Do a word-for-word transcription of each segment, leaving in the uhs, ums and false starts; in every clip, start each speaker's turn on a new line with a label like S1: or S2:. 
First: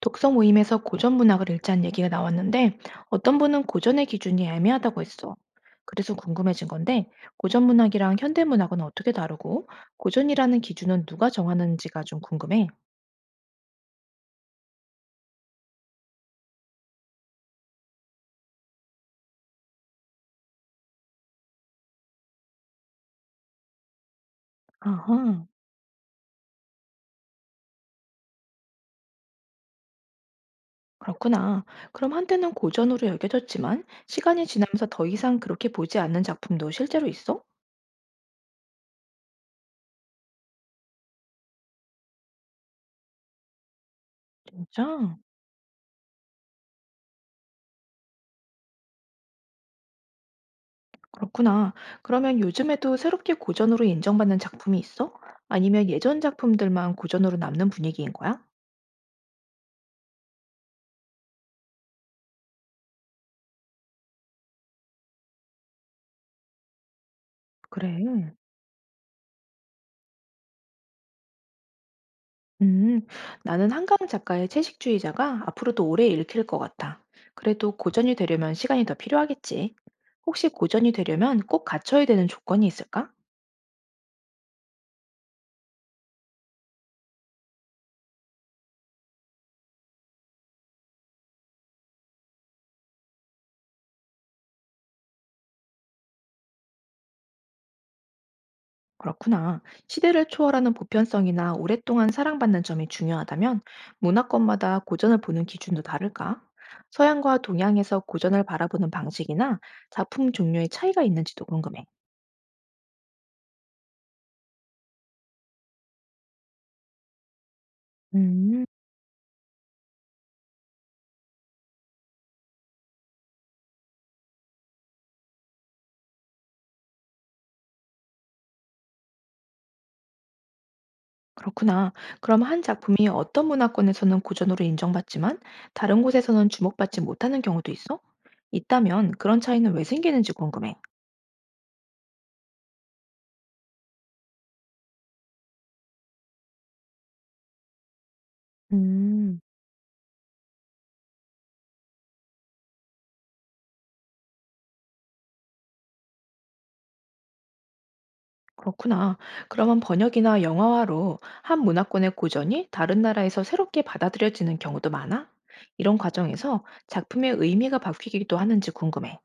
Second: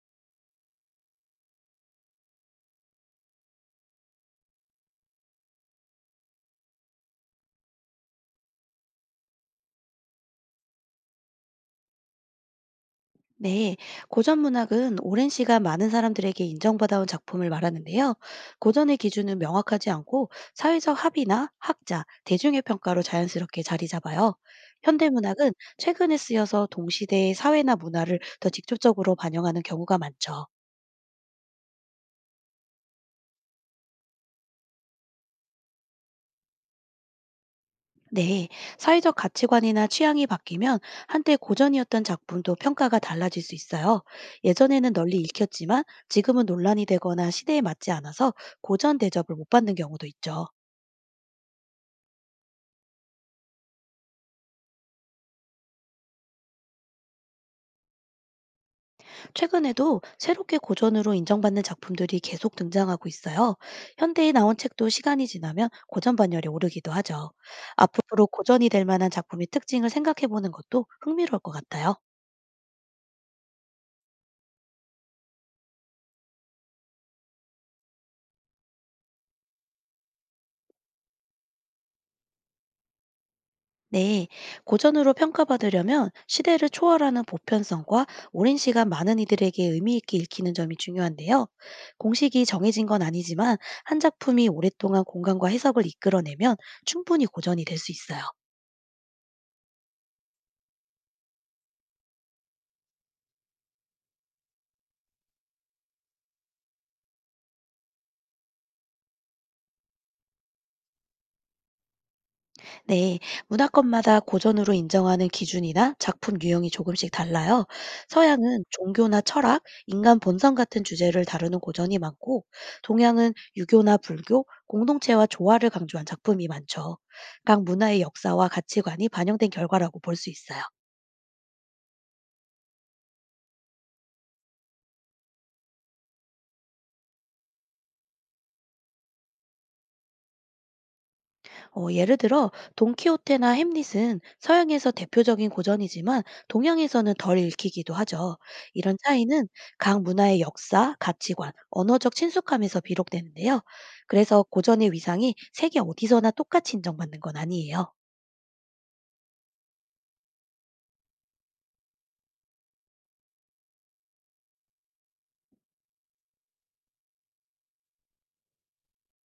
S1: 독서 모임에서 고전 문학을 읽자는 얘기가 나왔는데 어떤 분은 고전의 기준이 애매하다고 했어. 그래서 궁금해진 건데 고전 문학이랑 현대 문학은 어떻게 다르고 고전이라는 기준은 누가 정하는지가 좀 궁금해.
S2: 네, 고전 문학은 오랜 시간 많은 사람들에게 인정받아온 작품을 말하는데요. 고전의 기준은 명확하지 않고 사회적 합의나 학자, 대중의 평가로 자연스럽게 자리 잡아요. 현대
S1: 아하,
S2: 문학은 최근에 쓰여서 동시대의 사회나 문화를 더 직접적으로 반영하는 경우가 많죠.
S1: 그렇구나. 그럼 한때는 고전으로 여겨졌지만 시간이 지나면서 더 이상 그렇게 보지 않는 작품도 실제로 있어?
S2: 네, 사회적 가치관이나 취향이 바뀌면 한때 고전이었던 작품도 평가가 달라질 수 있어요. 예전에는
S1: 진짜?
S2: 널리 읽혔지만 지금은 논란이 되거나 시대에 맞지 않아서 고전 대접을 못 받는 경우도 있죠.
S1: 그렇구나. 그러면 요즘에도 새롭게 고전으로 인정받는 작품이 있어? 아니면 예전 작품들만 고전으로 남는 분위기인 거야?
S2: 최근에도 새롭게 고전으로 인정받는 작품들이 계속 등장하고 있어요. 현대에 나온 책도 시간이 지나면 고전 반열에 오르기도 하죠.
S1: 그래.
S2: 앞으로 고전이 될 만한 작품의 특징을 생각해 보는 것도 흥미로울 것 같아요.
S1: 음, 나는 한강 작가의 채식주의자가 앞으로도 오래 읽힐 것 같아. 그래도 고전이 되려면 시간이 더 필요하겠지. 혹시 고전이 되려면 꼭 갖춰야 되는 조건이 있을까?
S2: 네, 고전으로 평가받으려면 시대를 초월하는 보편성과 오랜 시간 많은 이들에게 의미 있게 읽히는 점이 중요한데요. 공식이 정해진 건 아니지만 한 작품이 오랫동안 공간과 해석을 이끌어내면 충분히 고전이 될 수 있어요.
S1: 그렇구나. 시대를 초월하는 보편성이나 오랫동안 사랑받는 점이 중요하다면 문화권마다 고전을 보는 기준도 다를까? 서양과 동양에서 고전을 바라보는 방식이나 작품 종류의 차이가 있는지도 궁금해.
S2: 네, 문화권마다 고전으로 인정하는 기준이나 작품 유형이 조금씩 달라요.
S1: 음.
S2: 서양은 종교나 철학, 인간 본성 같은 주제를 다루는 고전이 많고, 동양은 유교나 불교, 공동체와 조화를 강조한 작품이 많죠. 각 문화의 역사와 가치관이 반영된 결과라고 볼 수 있어요.
S1: 그렇구나. 그럼 한 작품이 어떤 문화권에서는 고전으로 인정받지만 다른 곳에서는 주목받지 못하는 경우도 있어? 있다면 그런 차이는 왜 생기는지 궁금해.
S2: 어, 예를 들어 돈키호테나 햄릿은 서양에서 대표적인 고전이지만 동양에서는 덜 읽히기도 하죠. 이런
S1: 음,
S2: 차이는 각 문화의 역사, 가치관, 언어적 친숙함에서 비롯되는데요. 그래서 고전의 위상이 세계 어디서나 똑같이 인정받는 건 아니에요.
S1: 그렇구나. 그러면 번역이나 영화화로 한 문화권의 고전이 다른 나라에서 새롭게 받아들여지는 경우도 많아? 이런 과정에서 작품의 의미가 바뀌기도 하는지 궁금해.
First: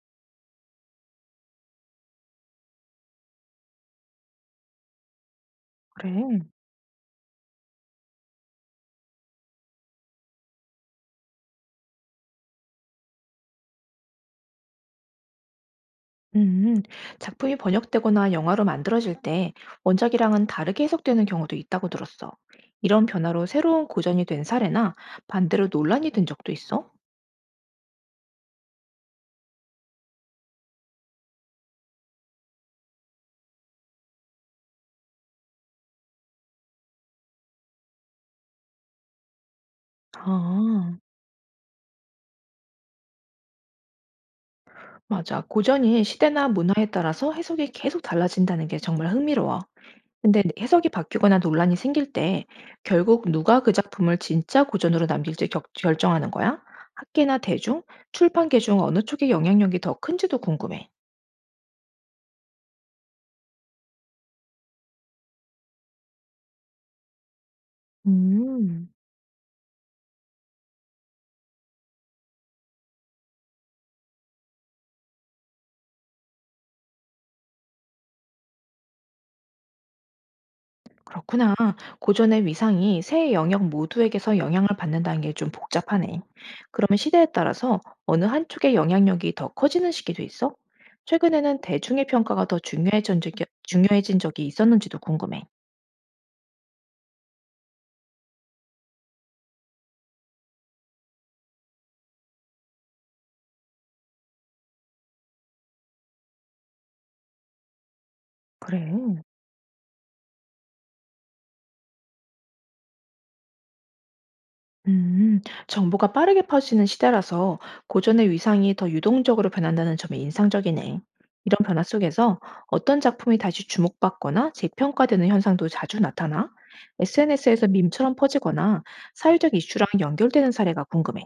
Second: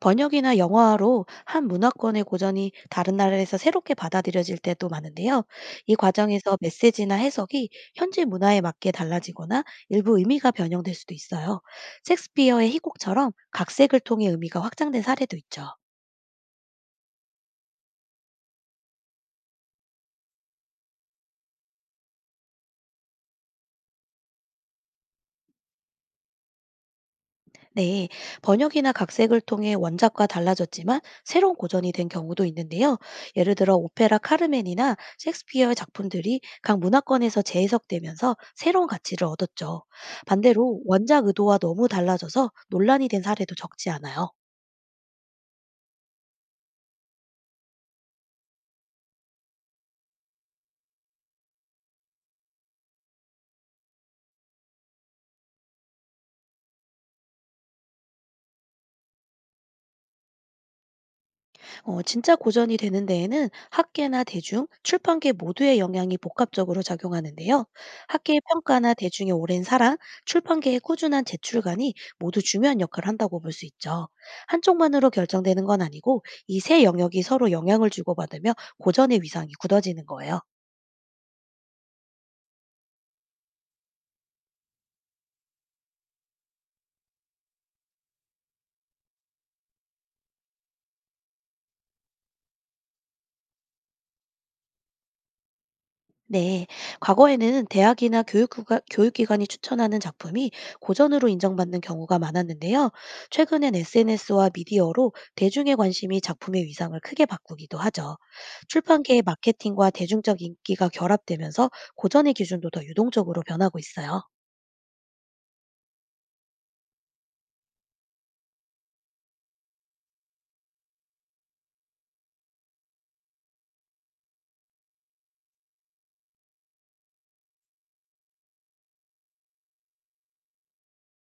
S2: 번역이나 영화로 한 문화권의 고전이 다른 나라에서 새롭게 받아들여질 때도 많은데요. 이
S1: 그래.
S2: 과정에서 메시지나 해석이 현지 문화에 맞게 달라지거나 일부 의미가 변형될 수도 있어요. 셰익스피어의 희곡처럼 각색을 통해 의미가 확장된 사례도 있죠.
S1: 음, 작품이 번역되거나 영화로 만들어질 때 원작이랑은 다르게 해석되는 경우도 있다고 들었어. 이런 변화로 새로운 고전이 된 사례나 반대로 논란이 된 적도 있어?
S2: 네, 번역이나 각색을 통해 원작과 달라졌지만 새로운 고전이 된 경우도 있는데요. 예를 들어 오페라 카르멘이나 셰익스피어의 작품들이 각 문화권에서 재해석되면서 새로운 가치를 얻었죠. 반대로
S1: 아,
S2: 원작 의도와 너무 달라져서 논란이 된 사례도 적지 않아요.
S1: 맞아. 고전이 시대나 문화에 따라서 해석이 계속 달라진다는 게 정말 흥미로워. 근데 해석이 바뀌거나 논란이 생길 때 결국 누가 그 작품을 진짜 고전으로 남길지 격- 결정하는 거야? 학계나 대중, 출판계 중 어느 쪽의 영향력이 더 큰지도 궁금해.
S2: 어, 진짜 고전이 되는 데에는 학계나 대중, 출판계 모두의 영향이 복합적으로 작용하는데요. 학계의
S1: 음.
S2: 평가나 대중의 오랜 사랑, 출판계의 꾸준한 제출관이 모두 중요한 역할을 한다고 볼 수 있죠. 한쪽만으로 결정되는 건 아니고 이 세 영역이 서로 영향을 주고받으며 고전의 위상이 굳어지는 거예요.
S1: 그렇구나. 고전의 위상이 세 영역 모두에게서 영향을 받는다는 게 좀 복잡하네. 그러면 시대에 따라서 어느 한쪽의 영향력이 더 커지는 시기도 있어? 최근에는 대중의 평가가 더 중요해진 적이, 중요해진 적이 있었는지도 궁금해.
S2: 네, 과거에는 대학이나 교육구가, 교육기관이 추천하는 작품이 고전으로 인정받는 경우가 많았는데요. 최근엔 에스엔에스와 미디어로 대중의 관심이 작품의 위상을 크게 바꾸기도 하죠.
S1: 그래.
S2: 출판계의 마케팅과 대중적 인기가 결합되면서 고전의 기준도 더 유동적으로 변하고 있어요.
S1: 음, 정보가 빠르게 퍼지는 시대라서 고전의 위상이 더 유동적으로 변한다는 점이 인상적이네. 이런 변화 속에서 어떤 작품이 다시 주목받거나 재평가되는 현상도 자주 나타나 에스엔에스에서 밈처럼 퍼지거나 사회적 이슈랑 연결되는 사례가 궁금해.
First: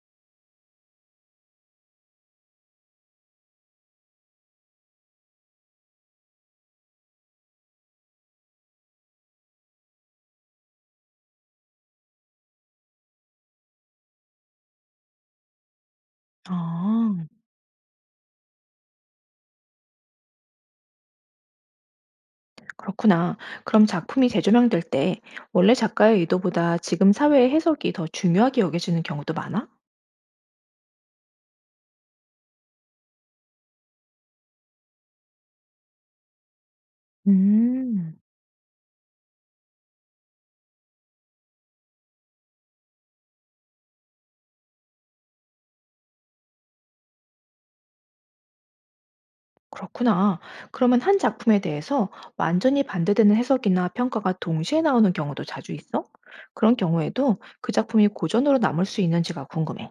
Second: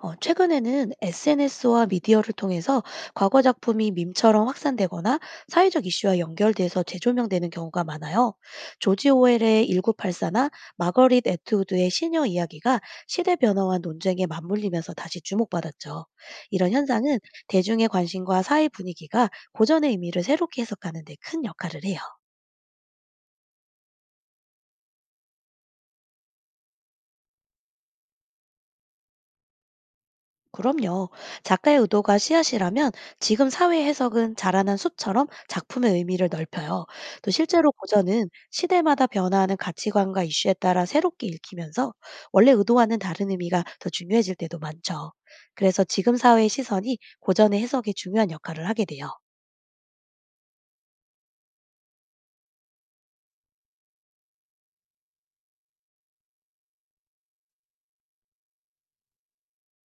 S2: 어, 최근에는 에스엔에스와 미디어를 통해서 과거 작품이 밈처럼 확산되거나 사회적 이슈와 연결돼서 재조명되는 경우가 많아요. 조지 오웰의 천구백팔십사나 마거릿 애트우드의 시녀 이야기가 시대 변화와 논쟁에 맞물리면서 다시 주목받았죠. 이런 현상은
S1: 아,
S2: 대중의 관심과 사회 분위기가 고전의 의미를 새롭게 해석하는 데 큰 역할을 해요.
S1: 그렇구나. 그럼 작품이 재조명될 때 원래 작가의 의도보다 지금 사회의 해석이 더 중요하게 여겨지는 경우도 많아?
S2: 그럼요. 작가의 의도가 씨앗이라면 지금 사회 해석은 자라난 숲처럼 작품의 의미를 넓혀요. 또 실제로
S1: 음.
S2: 고전은 시대마다 변화하는 가치관과 이슈에 따라 새롭게 읽히면서 원래 의도와는 다른 의미가 더 중요해질 때도 많죠. 그래서 지금 사회의 시선이 고전의 해석에 중요한 역할을 하게 돼요.
S1: 그렇구나. 그러면 한 작품에 대해서 완전히 반대되는 해석이나 평가가 동시에 나오는 경우도 자주 있어? 그런 경우에도 그 작품이 고전으로 남을 수 있는지가 궁금해.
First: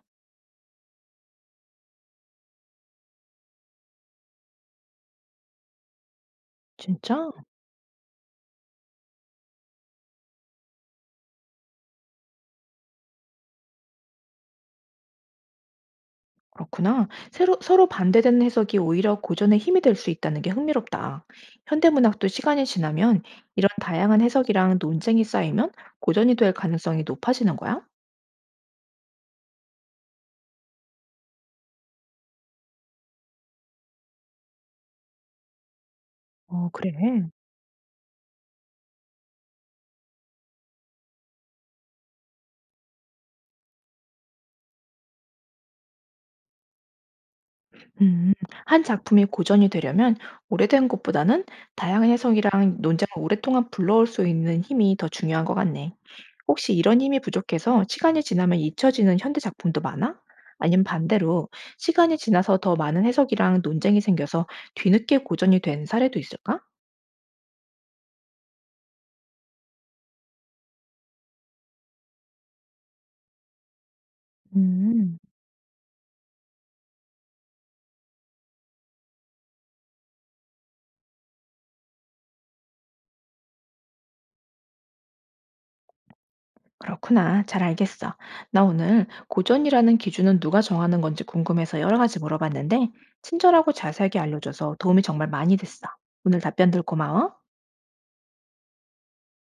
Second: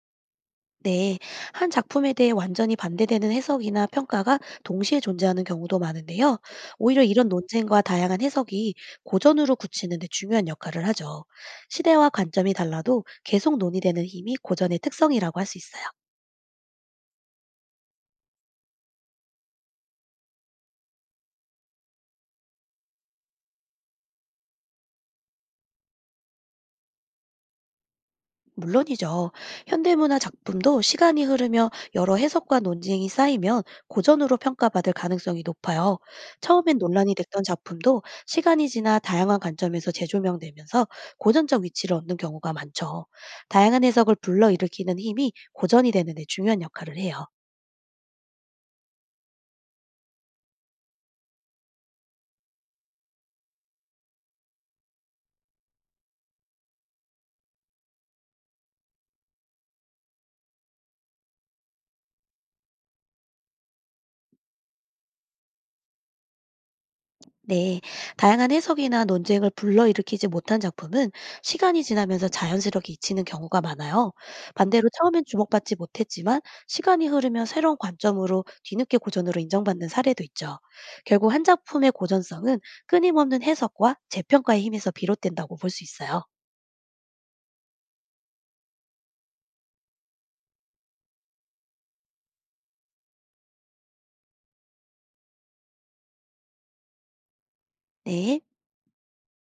S2: 네, 한 작품에 대해 완전히 반대되는 해석이나 평가가 동시에 존재하는 경우도 많은데요. 오히려 이런
S1: 진짜?
S2: 논쟁과 다양한 해석이 고전으로 굳히는 데 중요한 역할을 하죠. 시대와 관점이 달라도 계속 논의되는 힘이 고전의 특성이라고 할 수 있어요.
S1: 그렇구나. 새로, 서로 반대되는 해석이 오히려 고전의 힘이 될 수 있다는 게 흥미롭다. 현대문학도 시간이 지나면 이런 다양한 해석이랑 논쟁이 쌓이면 고전이 될 가능성이 높아지는 거야?
S2: 물론이죠. 현대문화 작품도 시간이 흐르며 여러 해석과 논쟁이 쌓이면 고전으로 평가받을 가능성이 높아요.
S1: 어,
S2: 처음엔
S1: 그래.
S2: 논란이 됐던 작품도 시간이 지나 다양한 관점에서 재조명되면서 고전적 위치를 얻는 경우가 많죠. 다양한 해석을 불러일으키는 힘이 고전이 되는 데 중요한 역할을 해요.
S1: 음, 한 작품이 고전이 되려면 오래된 것보다는 다양한 해석이랑 논쟁을 오랫동안 불러올 수 있는 힘이 더 중요한 것 같네. 혹시 이런 힘이 부족해서 시간이 지나면 잊혀지는 현대 작품도 많아? 아니면 반대로 시간이 지나서 더 많은 해석이랑 논쟁이 생겨서 뒤늦게 고전이 된 사례도 있을까?
S2: 네, 다양한 해석이나 논쟁을 불러일으키지 못한 작품은 시간이 지나면서 자연스럽게 잊히는 경우가 많아요. 반대로
S1: 음.
S2: 처음엔 주목받지 못했지만 시간이 흐르면 새로운 관점으로 뒤늦게 고전으로 인정받는 사례도 있죠. 결국 한 작품의 고전성은 끊임없는 해석과 재평가의 힘에서 비롯된다고 볼 수 있어요.
S1: 그렇구나. 잘 알겠어. 나 오늘 고전이라는 기준은 누가 정하는 건지 궁금해서 여러 가지 물어봤는데, 친절하고 자세하게 알려줘서 도움이 정말 많이 됐어. 오늘 답변들 고마워.
S2: 네.